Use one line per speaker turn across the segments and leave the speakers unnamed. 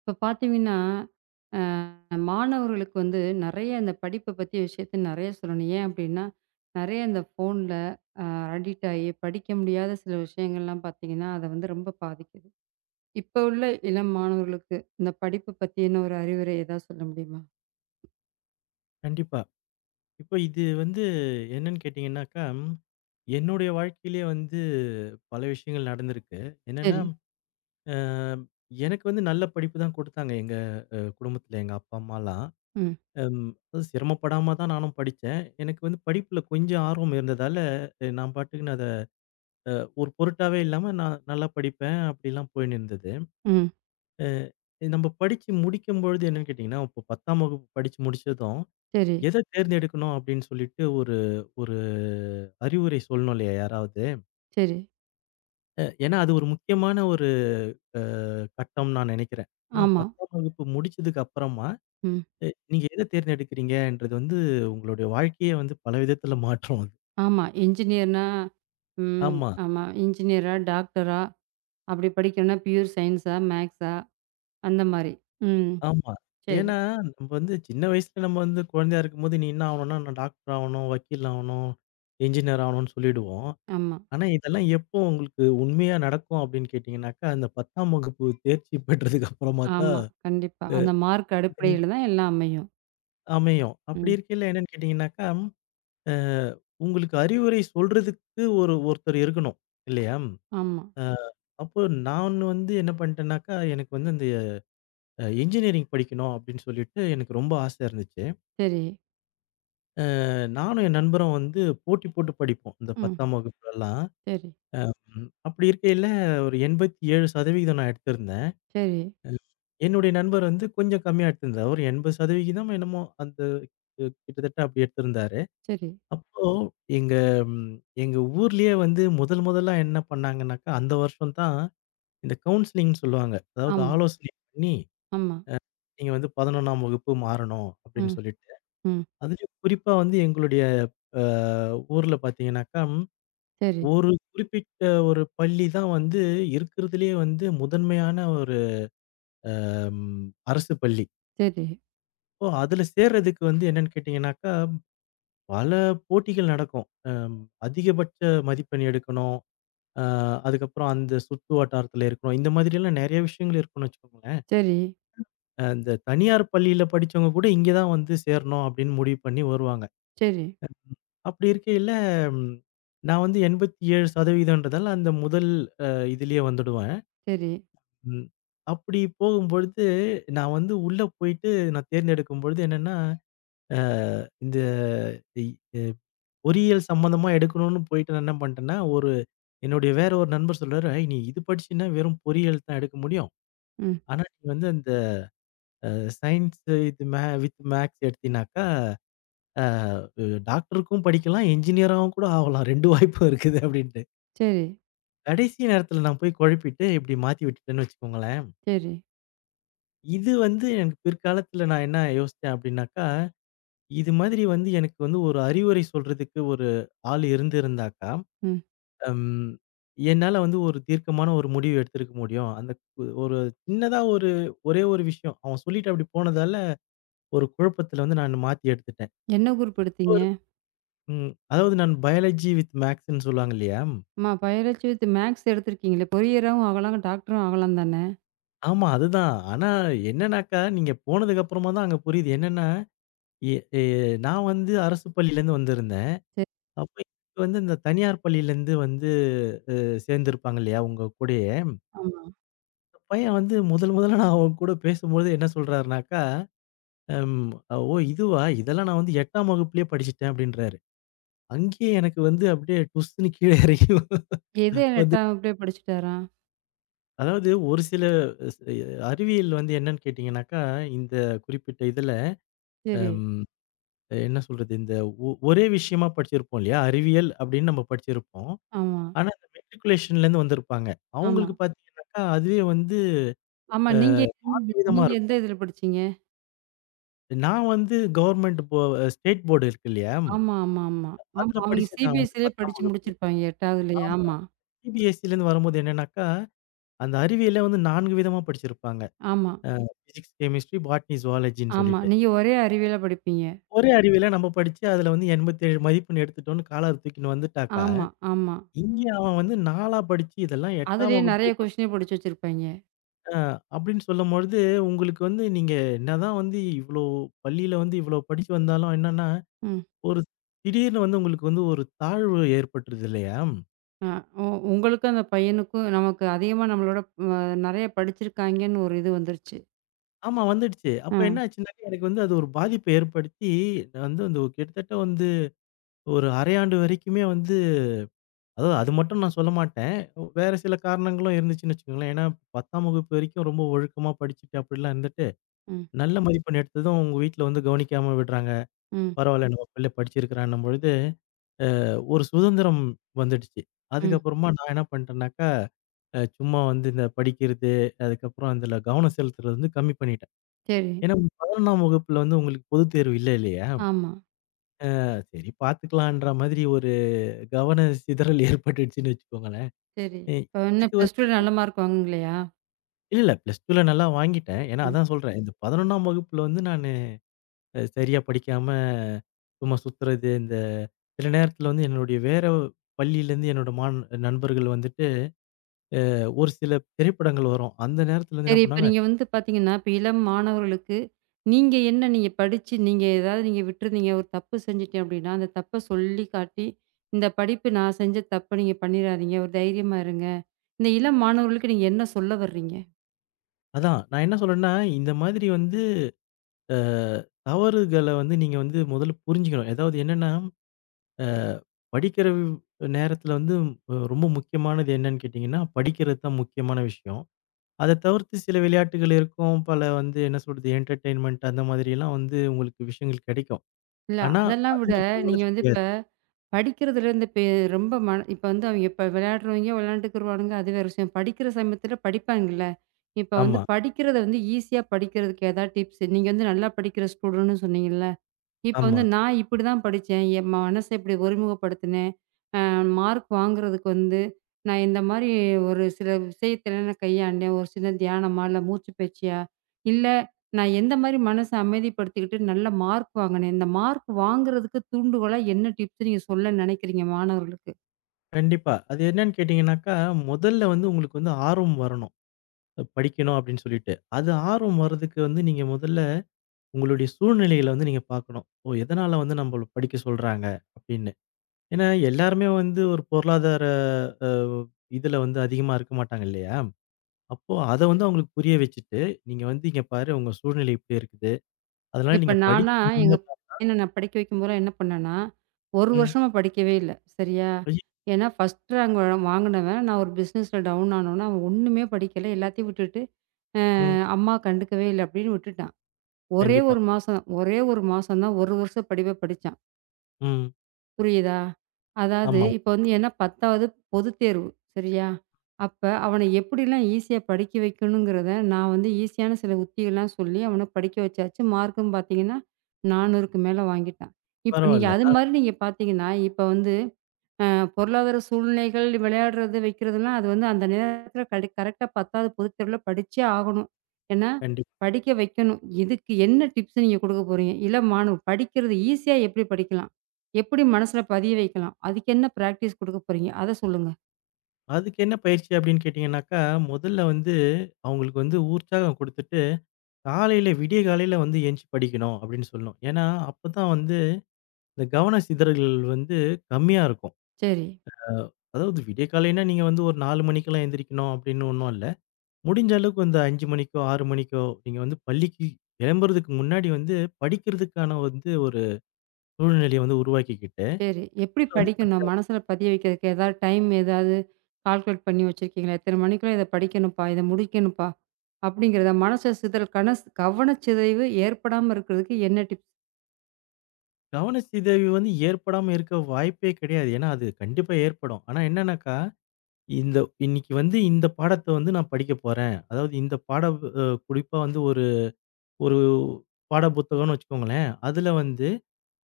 இப்ப பார்த்தீங்கன்னா, அ மாணவர்களுக்கு வந்து நெறைய இந்த படிப்ப பத்திய விஷயத்த நெறைய சொல்லணும். ஏன் அப்டின்னா, நெறைய இந்த ஃபோன்ல அ அடிக்ட் ஆகி படிக்க முடியாத சில விஷயங்கள்லாம் பார்த்தீங்கன்னா, அத வந்து ரொம்ப பாதிக்குது. இப்ப உள்ள இளம் மாணவர்களுக்கு இந்த படிப்பு பத்தின ஒரு அறிவுரை ஏதாவது சொல்ல முடியுமா?
கண்டிப்பா. இப்போ இது வந்து என்னன்னு கேட்டீங்கன்னாக்கா, என்னுடைய வாழ்க்கையிலேயே வந்து பல விஷயங்கள் நடந்திருக்கு. என்னன்னா,
சரி.
அ எனக்கு வந்து நல்ல படிப்பு தான் குடுத்தாங்க எங்க குடும்பத்தில எங்க அப்பா, அம்மாலாம்.
ம்.
அது சிரமப்படாம தான் நானும் படிச்சேன். எனக்கு வந்து படிப்புல கொஞ்சம் ஆர்வம் இருந்ததால, நான் பாட்டுக்கு நான் அத ஒரு பொருட்டாவே இல்லாம நான் நல்லா படிப்பேன். அப்படிலாம் போயின்னு இருந்தது.
ம்.
அ நம்ம படிச்சு முடிக்கும்பொழுது என்னன்னு கேட்டீங்கன்னா, இப்போ 10ஆம் வகுப்பு படிச்சு முடிச்சதும்
சரி,
எத தேர்ந்தெடுக்கணும் அப்படின்னு சொல்லிட்டு ஒரு ஒரு அறிவுரை சொல்லணும் இல்லையா யாராவது?
சரி.
ஏன்னா அது ஒரு முக்கியமான ஒரு அ கட்டம் நான் நினைக்கிறேன். ஏன்னா
ஆமா.
10ஆம் வகுப்பு முடிச்சதுக்கு அப்புறமா,
ம்.
அ நீங்க எத தேர்ந்தெடுக்கிறீங்கன்றது வந்து உங்களுடைய வாழ்க்கையே வந்து பல விதத்துல மாற்றும் அது.
ஆமா. இன்ஜினியர்னா ம்.
ஆமா,
ஆமா. இன்ஜினியரா, டாக்டரா அப்டி படிக்கணும்னா பியூர் சயன்ஸா, மேக்ஸா அந்த மாரி. ம்.
ஆமா.
சரி.
ஏன்னா நம்ம வந்து சின்ன வயசுல நம்ம வந்து குழந்தையா இருக்கும்போது, "நீ என்ன ஆவணும்னா, நான் டாக்டர் ஆவணும், வக்கீல் ஆவணும், என்ஜினியர் ஆவணும்னு" சொல்லிடுவோம்.
ஆமா,
ஆனா, இதெல்லாம் எப்போ உங்களுக்கு உண்மையா நடக்கும் அப்படின்னு கேட்டீங்கன்னாக்கா, அந்த 10ஆம் வகுப்பு தேர்ச்சி பெற்றதுக்கு அப்புறமா தான்
ஆமா. கண்டிப்பா. அந்த மார்க்
இது நீ
அடிப்படையில தான் எல்லாம் அமையும்.
அமையும்.
ம்.
அப்படி இருக்கையில என்னன்னு கேட்டீங்கன்னாக்கா, அ உங்களுக்கு அறிவுரை சொல்றதுக்கு ஒரு ஒருத்தர் இருக்கணும். இல்லையா?
ஆமா.
அ அப்போ நான் வந்து என்ன பண்ணிட்டேன்னாக்கா, எனக்கு வந்து இந்த இன்ஜினியரிங் படிக்கணும் அப்படின்னு சொல்லிட்டு எனக்கு ரொம்ப ஆசை இருந்துச்சு.
சரி.
நானும் என் நண்பரும் வந்து போட்டி போட்டு படிப்போம். இந்த
ம்.
10ஆம் வகுப்புலலாம்.
சரி,
அப்படி இருக்கையில ஒரு 87% நான் எடுத்திருந்தேன்.
சரி,
என்னுடைய நண்பர் வந்து கொஞ்சம் கம்மியா எடுத்திருந்தார். ஒரு 80% என்னமோ அந்த கிட்டத்தட்ட அப்படி எடுத்திருந்தாரு.
சரி.
அப்போ எங்க ம் எங்க ஊர்லயே வந்து முதல் முதலா என்ன பண்ணாங்கன்னாக்கா, அந்த வருஷம் தான் இந்த கவுன்சிலிங்ன்னு சொல்லுவாங்க. அதாவது
ஆமா,
ஆலோசனை பண்ணி,
ஆமா.
நீங்க வந்து 11ஆம் வகுப்பு மாறணும் அப்படின்னு
ம்,
சொல்லிட்டு.
ம்.
அதுலயும் குறிப்பா வந்து எங்களுடைய அ ஊர்ல பார்த்தீங்கன்னாக்கா,
சரி,
ஒரு குறிப்பிட்ட ஒரு பள்ளி தான் வந்து இருக்கிறதுலயே வந்து முதன்மையான ஒரு ம் அரசு பள்ளி.
சரி,
ஓ! அதுல சேர்றதுக்கு வந்து என்னன்னு கேட்டீங்கன்னாக்கா, பல போட்டிகள் நடக்கும். அதிகபட்ச மதிப்பெண் எடுக்கணும். அ அதுக்கப்புறம் அந்த சுற்று வட்டாரத்துல இருக்கணும். இந்த மாதிரியெல்லாம் நெறைய விஷயங்கள் இருக்குன்னு வச்சுக்கோங்களேன்.
சரி,
இந்த தனியார் பள்ளியில படிச்சவங்க கூட இங்க தான் வந்து சேரணும் அப்படின்னு முடிவு பண்ணி வருவாங்க.
சரி,
அப்படி இருக்கையில, ம் நான் வந்து 87% அந்த முதல் அ இதுலயே வந்துடுவேன்.
சரி.
ம். அப்படி போகும்பொழுது, நான் வந்து உள்ள போயிட்டு நான் தேர்ந்தெடுக்கும் பொழுது என்னன்னா, அ இந்த பொறியியல் சம்மந்தமா எடுக்கணும்னு போயிட்டு நான் என்ன பண்ணிட்டேன்னா, ஒரு என்னுடைய வேற ஒரு நண்பர் சொல்றாரு, "ஏய் நீ இது படிச்சீன்னா வெறும் பொறியியல் தான் எடுக்க முடியும்.
ம்.
ஆனா நீ வந்து அந்த அ சயின்ஸ் இது மே வித் மேத்ஸ் எடுத்தீனாக்கா, அ டாக்டருக்கும் படிக்கலாம், என்ஜினியராவும் கூட ஆகலாம். 2 வாய்ப்பும் இருக்குது" அப்படின்ட்டு.
சரி,
கடைசி நேரத்தில நான் போய் குழப்பிட்டு இப்படி மாத்தி விட்டுட்டேன்னு வச்சுக்கோங்களேன்.
சரி.
இது வந்து எனக்கு பிற்காலத்தில நான் என்ன யோசிச்சேன் அப்படின்னாக்கா, இது மாதிரி வந்து எனக்கு வந்து ஒரு அறிவுரை சொல்றதுக்கு ஒரு ஆள் இருந்திருந்தாக்கா
ம்.
அம். என்னால வந்து ஒரு தீர்க்கமான ஒரு முடிவு எடுத்திருக்க முடியும். அந்த ஒரு சின்னதா ஒரு ஒரே ஒரு விஷயம். அவன் சொல்லிட்டு அப்படி போனதால, ஒரு குழப்பத்துல வந்து நான் மாத்தி எடுத்துட்டேன்.
என்ன குரூப் எடுத்தீங்க?
ஒரு ம். அதாவது நான் பயாலஜி வித் மேத்ஸ்ன்னு சொல்லுவாங்க இல்லையா?
அம்மா பயாலஜி வித் மேத்ஸ் எடுத்திருக்கீங்களே! பொறியராவும் ஆகலாம், டாக்டரும் ஆகலாம் தானே!
ஆமா அதுதான். ஆனா என்னன்னாக்கா, நீங்க போனதுக்கு அப்புறமா தான் அங்க புரியுது. என்னன்னா, எ எ நான் வந்து அரசு பள்ளியிலேருந்து வந்திருந்தேன்.
சரி,
அப்ப இவங்க வந்து இந்த தனியார் பள்ளியிலேருந்து வந்து அ சேர்ந்திருப்பாங்க இல்லையா, உங்க கூடயே.
ஆமா.
பையன் வந்து முதல் முதல்ல நான் அவன் கூட பேசும்போது என்ன சொல்றாருனாக்கா அம், ஓ! இதுவா? இதெல்லாம் நான் வந்து 8ஆம் வகுப்பிலேயே படிச்சுட்டேன் அப்டின்றாரு. அங்கேயே எனக்கு வந்து அப்படியே டுஸ்ன்னு கீழ இறங்கி
எது
வந்து.
8ஆம் வகுப்புலயே படிச்சுட்டாரா?
அதாவது ஒரு சில ஸ் அறிவியல் வந்து என்னன்னு கேட்டீங்கன்னாக்கா, இந்த குறிப்பிட்ட இதுல
சரி.
அம் என்ன சொல்றது? இந்த ஒரே விஷயமா படிச்சிருப்போம் இல்லையா? அறிவியல் அப்படின்னு நம்ம படிச்சிருப்போம்.
ஆமா,
ஆனா, இந்த மெட்ரிகுலேஷன்லேருந்து வந்திருப்பாங்க.
ஆமா.
அவங்களுக்கு பார்த்தீங்கன்னாக்கா, அதுவே வந்து
ஆமா.
விதமா
நீங்க எந்த
இருக்கும்.
இதுல படிச்சீங்க?
நான் வந்து கவர்ன்மெண்ட் ஸ்டேட் போர்டு இருக்கு இல்லையா?
ஆமா, ஆமா, ஆமா. ஆமா.
அதுல
அவங்க
படிச்சேன் நான் வந்து
சிபிஎஸ்சிலயே
10ஆம்
படிச்சு
வகுப்பு.
முடிச்சிருப்பாங்க 8வதுலயே. ஆமா,
சிபிஎஸ்சிலேருந்து வரும்போது என்னன்னாக்கா, அந்த அறிவியல வந்து 4 விதமா படிச்சிருப்பாங்க.
ஆமா,
பிசிக்ஸ், கெமிஸ்ட்ரி, பாட்னி, ஜூவாலஜின்னு
ஆமா.
சொல்லிட்டு.
நீங்க ஒரே அறிவியலா படிப்பீங்க.
ஒரே அறிவியல நம்ம படிச்சு அதுல வந்து 87 மதிப்பெண் எடுத்துட்டோம்னு காலர தூக்கின்னு வந்துட்டாக்கா,
ஆமா, ஆமா.
இங்க அவன் வந்து 4 படிச்சு இதெல்லாம் 8ஆம்
அதுலயே நெறைய
வகுப்புலயே படிச்சான்
கொஸ்டினே படிச்சு வச்சிருப்பாய்ங்க.
அப்படின்னு சொல்லும்பொழுது, உங்களுக்கு வந்து நீங்க என்னதான் வந்து இவ்ளோ பள்ளியில வந்து இவ்ளோ படிச்சு வந்தாலும் என்னன்னா,
ம்.
ஒரு திடீர்னு வந்து உங்களுக்கு வந்து ஒரு தாழ்வு ஏற்பட்டுருது இல்லையா?
அ உ உங்களுக்கும் அந்த பையனுக்கும் நமக்கு அதிகமா நம்மளோட அ நெறைய படிச்சிருக்காய்ங்கன்னு ஒரு இது வந்துருச்சு.
ஆமா வந்துடுச்சு. அப்ப
ஆ.
என்ன ஆச்சுன்னாக்கா, எனக்கு வந்து அது ஒரு பாதிப்ப ஏற்படுத்தி, நான் வந்து அந்த ஒரு கிட்டத்தட்ட வந்து ஒரு அரையாண்டு வரைக்குமே வந்து அதாவது அது மட்டும் நான் சொல்ல மாட்டேன். வேற சில காரணங்களும் இருந்துச்சுன்னு வச்சுக்கோங்களேன். ஏன்னா 10ஆம் வகுப்பு வரைக்கும் ரொம்ப ஒழுக்கமா படிச்சுட்டு அப்படிலாம் இருந்துட்டு,
ம்,
நல்ல மதிப்பெண் எடுத்ததும் உங்க வீட்ல வந்து கவனிக்காம விடுறாங்க.
ம்,
பரவாயில்ல நம்ம பிள்ளை படிச்சிருக்கிறான்னும் பொழுது ஒரு சுதந்திரம் வந்துடுச்சு.
ம்.
அதுக்கப்புறமா நான் என்ன பண்ணிட்டேன்னாக்கா, சும்மா வந்து இந்த படிக்கிறது, அதுக்கப்புறம் அதுல கவனம் செலுத்துறது வந்து கம்மி பண்ணிட்டேன்.
சரி.
ஏன்னா 11ஆம் வகுப்புல வந்து உங்களுக்கு பொதுத் தேர்வு இல்ல இல்லையா?
ஆமா.
சரி பார்த்துக்கலான்ற மாதிரி ஒரு கவன சிதறல் ஏற்பட்டுடுச்சுன்னு வச்சுக்கோங்களேன்.
சரி.
எ
இப்ப என்ன
இதுக்கு
ப்ளஸ்
வந்து
2ல நல்ல மார்க் வாங்குனீங்களா?
இல்ல, இல்ல. பிளஸ் 2ல நல்லா வாங்கிட்டேன். ஏன்னா அதான் சொல்றேன். இந்த 11ஆம் வகுப்புல வந்து நானு சரியா படிக்காம, சும்மா சுத்துறது, இந்த சில நேரத்துல வந்து என்னுடைய வேற பள்ளியிலேருந்து என்னோட நண்பர்கள் வந்துட்டு ஒரு சில திரைப்படங்கள் வரும். அந்த நேரத்துல வந்து
சரி.
என்ன
இப்ப
பண்ணுவாங்க,
நீங்க வந்து பார்த்தீங்கன்னா, இப்ப இளம் மாணவர்களுக்கு நீங்க என்ன நீங்க படிச்சு, நீங்க ஏதாவது நீங்க விட்டுருந்தீங்க, ஒரு தப்பு செஞ்சுட்டேன் அப்படின்னா, அந்த தப்ப சொல்லி காட்டி, இந்த படிப்பு நான் செஞ்ச தப்ப நீங்க பண்ணிறாதீங்க. ஒரு தைரியமா இருங்க. இந்த இளம் மாணவர்களுக்கு நீங்க என்ன சொல்ல வர்றீங்க?
அதான் நான் என்ன சொல்றேன்னா, இந்த மாதிரி வந்து அ தவறுகள வந்து நீங்க வந்து முதல்ல புரிஞ்சுக்கணும். அதாவது என்னன்னா, அ படிக்கிற நேரத்துல வந்து ரொம்ப முக்கியமானது என்னன்னு கேட்டீங்கன்னா, படிக்கிறது தான் முக்கியமான விஷயம். அத தவிர்த்து சில விளையாட்டுகள் இருக்கும். பல வந்து என்ன சொல்றது, என்டர்டெயின்மென்ட் அந்த மாதிரியெல்லாம் வந்து உங்களுக்கு விஷயங்கள் கிடைக்கும்.
இல்ல
ஆனா,
அதெல்லாம்
அது
விட நீங்க
முக்கியமானது
வந்து இப்ப
கிடையாது.
படிக்கிறதுலேருந்து இப்ப ரொம்ப மன இப்ப வந்து அவிங்க இப்ப விளையாடுறவங்க விளையாண்டுக்குருவானுங்க. அது வேற விஷயம். படிக்கிற சமயத்தில படிப்பாங்கல்ல. இப்ப வந்து
ஆமா,
படிக்கிறத வந்து ஈஸியா படிக்கிறதுக்கு ஏதாவது டிப்ஸ்? நீங்க வந்து நல்லா படிக்கிற ஸ்டூடண்ட்ன்னு சொன்னீங்கல்ல. இப்ப
ஆமா.
வந்து நான் இப்படிதான் படிச்சேன். என் மனச இப்படி ஒருமுகப்படுத்தினேன். அ மார்க் வாங்குறதுக்கு வந்து நான் இந்த மாரி ஒரு சில விஷயத்துல நான் கையாண்டேன். ஒரு சின்ன தியானமா, இல்ல மூச்சு பயிற்சியா, இல்ல நான் எந்த மாரி மனச அமைதிப்படுத்திக்கிட்டு நல்ல மார்க் வாங்கினேன். இந்த மார்க் வாங்குறதுக்கு தூண்டுகோலா என்ன டிப்ஸ் நீங்க சொல்ல நினைக்கிறீங்க மாணவர்களுக்கு?
கண்டிப்பா. அது என்னன்னு கேட்டீங்கன்னாக்கா, முதல்ல வந்து உங்களுக்கு வந்து ஆர்வம் வரணும். படிக்கணும் அப்படின்னு சொல்லிட்டு. அது ஆர்வம் வரதுக்கு வந்து நீங்க முதல்ல உங்களுடைய சூழ்நிலைகள வந்து நீங்க பார்க்கணும். ஓ! எதனால வந்து நம்மள படிக்க சொல்றாங்க அப்படின்னு. ஏன்னா எல்லாருமே வந்து ஒரு பொருளாதார அ இதுல வந்து அதிகமா இருக்க மாட்டாங்க இல்லையா? அப்போ அத வந்து அவங்களுக்கு புரிய வச்சுட்டு, நீங்க வந்து இங்க பாரு உங்க சூழ்நிலை இப்படி இருக்குது. அதனால
இப்ப
நீங்க
நானா,
படிச்சு
எங்க
முன்னேற
பையன நான் படிக்க வைக்கும்போதெல்லாம் என்ன பண்ணேன்னா, 1
ம்.
வருஷமா படிக்கவே இல்ல. சரியா?
ஐய
ஏன்னா, ஃபர்ஸ்ட் ரேங்க் வாங்குனவன், நான் ஒரு பிசினஸ்ல டவுன் ஆனோனே, அவன் ஒண்ணுமே படிக்கல. எல்லாத்தையும் விட்டுட்டு,
ம்.
அம்மா கண்டுக்கவே இல்ல அப்படின்னு விட்டுட்டான். ஒரே
கண்டிப்பா.
1 மாசம், ஒரே 1 மாசம் தான் 1 வருஷ படிப்ப படிச்சான்.
ம்.
புரியுதா? அதாவது
ஆமா.
இப்ப வந்து ஏன்னா 10வது பொதுத் தேர்வு. சரியா? அப்ப அவன எப்படிலாம் ஈஸியா படிக்க வைக்கணுங்கிறத, நான் வந்து ஈஸியான சில உத்திகள்லாம் சொல்லி அவன படிக்க வச்சாச்சு. மார்க்கும் பார்த்தீங்கன்னா, 400க்கு மேல வாங்கிட்டான். இப்ப நீங்க
பரவால்ல.
அது மாரி நீங்க பார்த்தீங்கன்னா, இப்ப வந்து அ பொருளாதார சூழ்நிலைகள் விளையாடுறது, வைக்கிறதுலாம் அது வந்து அந்த நேரத்தில கடு கரெக்ட்டா 10வது பொதுத்தேர்வுல படிச்சே ஆகணும். ஏன்னா,
கண்டிப்பா.
படிக்க வைக்கணும். இதுக்கு என்ன டிப்ஸ் நீங்க குடுக்க போறீங்க? இள மாணவ படிக்கிறது ஈஸியா எப்படி படிக்கலாம்? எப்படி மனசுல பதிய வைக்கலாம்? அதுக்கு என்ன பிராக்டிஸ் குடுக்க போறீங்க? அத சொல்லுங்க.
அதுக்கு என்ன பயிற்சி அப்படின்னு கேட்டீங்கன்னாக்கா, முதல்ல வந்து அவங்களுக்கு வந்து உற்சாகம் குடுத்துட்டு, காலையில விடிய காலையில வந்து எந்திச்சு படிக்கணும் அப்படின்னு சொல்லணும். ஏன்னா, அப்பதான் வந்து இந்த கவன சிதறல்கள் வந்து கம்மியா இருக்கும்.
சரி,
அதாவது விடிய காலைன்னா நீங்க வந்து ஒரு 4 மணிக்கெல்லாம் எந்திரிக்கணும் அப்படின்னு ஒண்ணும் இல்ல. முடிஞ்ச அளவுக்கு அந்த 5 மணிக்கோ, 6 மணிக்கோ நீங்க வந்து பள்ளிக்கு கிளம்புறதுக்கு முன்னாடி வந்து படிக்கிறதுக்கான வந்து ஒரு சூழ்நிலைய வந்து உருவாக்கிக்கிட்டு,
சரி. எப்படி
அதுல வந்து
படிக்கணும்?
படிக்க
மனசுல
ஆரம்பிங்க.
பதிய வைக்கிறதுக்கு ஏதாவது டைம் ஏதாவது கால்குலேட் பண்ணி வச்சிருக்கீங்களா? இத்தன மணிக்குள்ள இத படிக்கணும்ப்பா, இத முடிக்கணும்ப்பா, அப்படிங்கிறத மனச சிதறல் கனஸ் கவனச்சிதைவு ஏற்படாம இருக்கிறதுக்கு என்ன டிப்ஸ்?
கவனச்சிதைவு வந்து ஏற்படாம இருக்க வாய்ப்பே கிடையாது. ஏன்னா, அது கண்டிப்பா ஏற்படும். ஆனா என்னன்னாக்கா, இந்த இன்னைக்கு வந்து இந்த பாடத்த வந்து நான் படிக்க போறேன். அதாவது இந்த பாட குறிப்பா வந்து ஒரு ஒரு பாட புத்தகம்னு வச்சுக்கோங்களேன். அதுல வந்து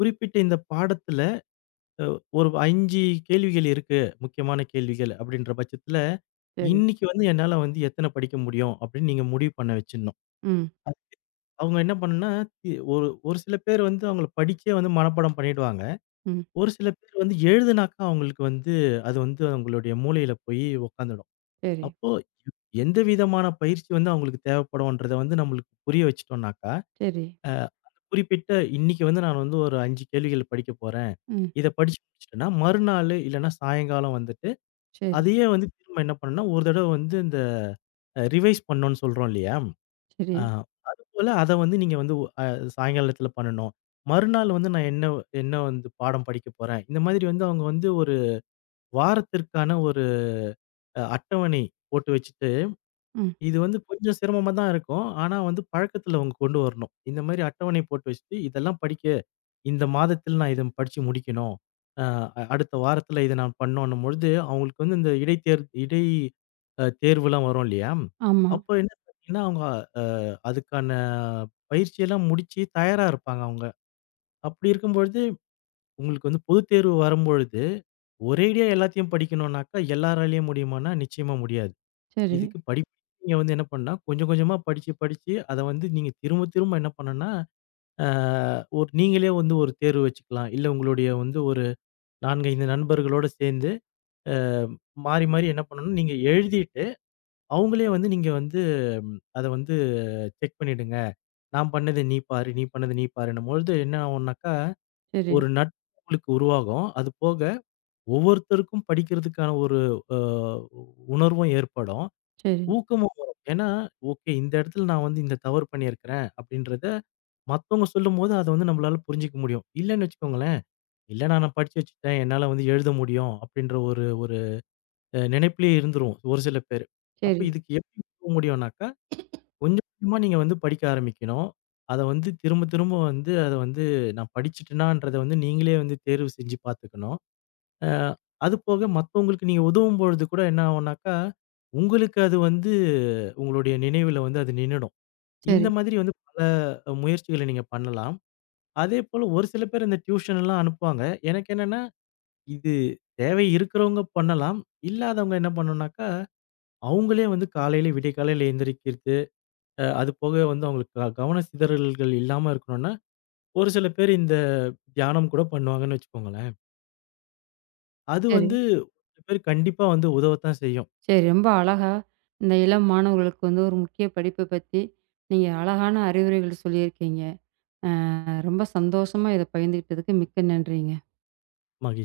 குறிப்பிட்ட இந்த பாடத்துல அ ஒரு 5 கேள்விகள் இருக்கு. முக்கியமான கேள்விகள் அப்படின்ற பட்சத்துல,
சரி.
இன்னைக்கு வந்து என்னால வந்து எத்தன படிக்க முடியும் அப்படின்னு நீங்க முடிவு பண்ண வச்சுடணும்.
ம்,
அவங்க என்ன பண்ணும்னா, தி ஒரு ஒரு சில பேர் வந்து அவங்கள படிச்சே வந்து மனப்பாடம் பண்ணிடுவாங்க.
ம்.
ஒரு சில பேர் வந்து எழுதுனாக்கா அவங்களுக்கு வந்து அது வந்து அவங்களுடைய மூளையில போய் உட்காந்துடும்.
சரி,
அப்போ எந்த விதமான பயிற்சி வந்து அவங்களுக்கு தேவைப்படும்ன்றத வந்து நம்மளுக்கு புரிய வச்சுட்டோம்னாக்கா,
சரி.
குறிப்பிட்ட இன்னைக்கு வந்து நான் வந்து ஒரு 5 கேள்விகள் படிக்க போறேன்.
ம்.
இத படிச்சு முடிச்சுட்டேன்னா, மறுநாள் இல்லன்னா சாயங்காலம் வந்துட்டு
சரி,
அதையே வந்து திரும்ப என்ன பண்ணேன்னா, ஒரு தடவ வந்து இந்த ரிவைஸ் பண்ணோம்னு சொல்றோம் இல்லையா?
சரி.
அ அதுபோல அத வந்து நீங்க வந்து ஒ அ சாயங்காலத்தில பண்ணணும். மறுநாள் வந்து நான் என்ன என்ன வந்து பாடம் படிக்க போறேன். இந்த மாதிரி வந்து அவங்க வந்து ஒரு வாரத்திற்கான ஒரு அட்டவணை போட்டு வச்சுட்டு,
ம்.
இது வந்து கொஞ்சம் சிரமமா தான் இருக்கும். ஆனா வந்து பழக்கத்தில அவங்க கொண்டு வரணும். இந்த மாரி அட்டவணை போட்டு வச்சுட்டு, இதெல்லாம் படிக்க இந்த மாதத்தில் நான் இத படிச்சு முடிக்கணும். அ அடுத்த வாரத்துல இத நான் பண்ணோன்னும் பொழுது, அவங்களுக்கு வந்து இந்த இடைத்தேர் இடை அ தேர்வுலாம் வரும் இல்லையா?
ஆமா.
அப்போ என்ன பார்த்தீங்கன்னா, அவங்க அ அதுக்கான பயிற்சியெல்லாம் முடிச்சு தயாரா இருப்பாங்க அவங்க. அப்படி இருக்கும் பொழுது, உங்களுக்கு வந்து பொதுத் தேர்வு வரும்பொழுது, ஒரேடியா எல்லாத்தையும் படிக்கணும்னாக்கா, எல்லாராலயும் முடியுமான்னா, நிச்சயமா முடியாது.
சரி,
இதுக்கு படிப்பு நீங்க வந்து என்ன பண்ணா, கொஞ்சம் கொஞ்சமா படிச்சு படிச்சு அத வந்து நீங்க திரும்ப திரும்ப என்ன பண்ணணும்னா ஆ ஒரு நீங்களே வந்து ஒரு தேர்வு வச்சுக்கலாம். இல்ல உங்களுடைய வந்து ஒரு 4, 5 நண்பர்களோட சேர்ந்து, அ மாறி, மாறி என்ன பண்ணணும்னா, நீங்க எழுதிட்டு, அவங்களே வந்து நீங்க வந்து அத வந்து செக் பண்ணிடுங்க. நான் பண்ணது நீ பாரு, நீ பண்ணது நீ பாருன்னும்பொழுது என்ன ஆகும்னாக்கா,
சரி,
ஒரு நட்பு உங்களுக்கு உருவாகும். அது போக ஒவ்வொருத்தருக்கும் படிக்கிறதுக்கான ஒரு அ உணர்வும் ஏற்படும்.
சரி,
ஊக்கமும் வரும். ஏன்னா, ஓகே இந்த இடத்துல நான் வந்து இந்த தவறு பண்ணியிருக்கிறேன், அப்படின்றத மத்தவங்க சொல்லும்போது அத வந்து நம்மளால புரிஞ்சுக்க முடியும். இல்லன்னு வச்சுக்கோங்களேன் இல்லன்னா நான் படிச்சு வச்சுட்டேன். என்னால வந்து எழுத முடியும் அப்படின்ற ஒரு ஒரு நினைப்பிலேயே இருந்துருவோம் ஒரு சில பேரு. அப்ப
சரி,
இதுக்கு எப்படி போக முடியும்னாக்கா, கொஞ்சம் கொஞ்சமா நீங்க வந்து படிக்க ஆரம்பிக்கணும். அத வந்து திரும்ப திரும்ப வந்து அத வந்து நான் படிச்சுட்டேனான்றத வந்து நீங்களே வந்து தேர்வு செஞ்சு பார்த்துக்கணும். அ அது போக மத்தவங்களுக்கு நீங்க உதவும் பொழுது கூட என்ன ஆகும்னாக்கா, உங்களுக்கு அது வந்து உங்களுடைய நினைவுல வந்து அது நின்னுடும். இந்த
சரி,
மாதிரி வந்து பல முயற்சிகள நீங்க பண்ணலாம். அதேபோல ஒரு சில பேர் இந்த டியூஷன் எல்லாம் அனுப்புவாங்க. எனக்கு என்னன்னா இது தேவை இருக்கிறவங்க பண்ணலாம். இல்லாதவங்க என்ன பண்ணணும்னாக்கா, அவங்களே வந்து காலையில விடியற்காலையில எந்திரிக்கிறது. அது போக வந்து அவங்களுக்கு கவன சிதறல்கள் இல்லாம இருக்கணும்னா, ஒரு சில பேர் இந்த தியானம் கூட பண்ணுவாங்கன்னு வச்சுக்கோங்களேன். அது
சரி,
வந்து ஒரு சில பேர் கண்டிப்பா வந்து உதவத்தான் செய்யும்.
சரி. ரொம்ப அழகா இந்த இளம் மாணவர்களுக்கு வந்து ஒரு முக்கிய படிப்ப பத்தி நீங்க அழகான அறிவுரைகள் சொல்லியிருக்கீங்க. ரொம்ப சந்தோஷமா இத பகிர்ந்துகிட்டதுக்கு மிக்க நன்றிங்க.
மகிழ்ச்சியா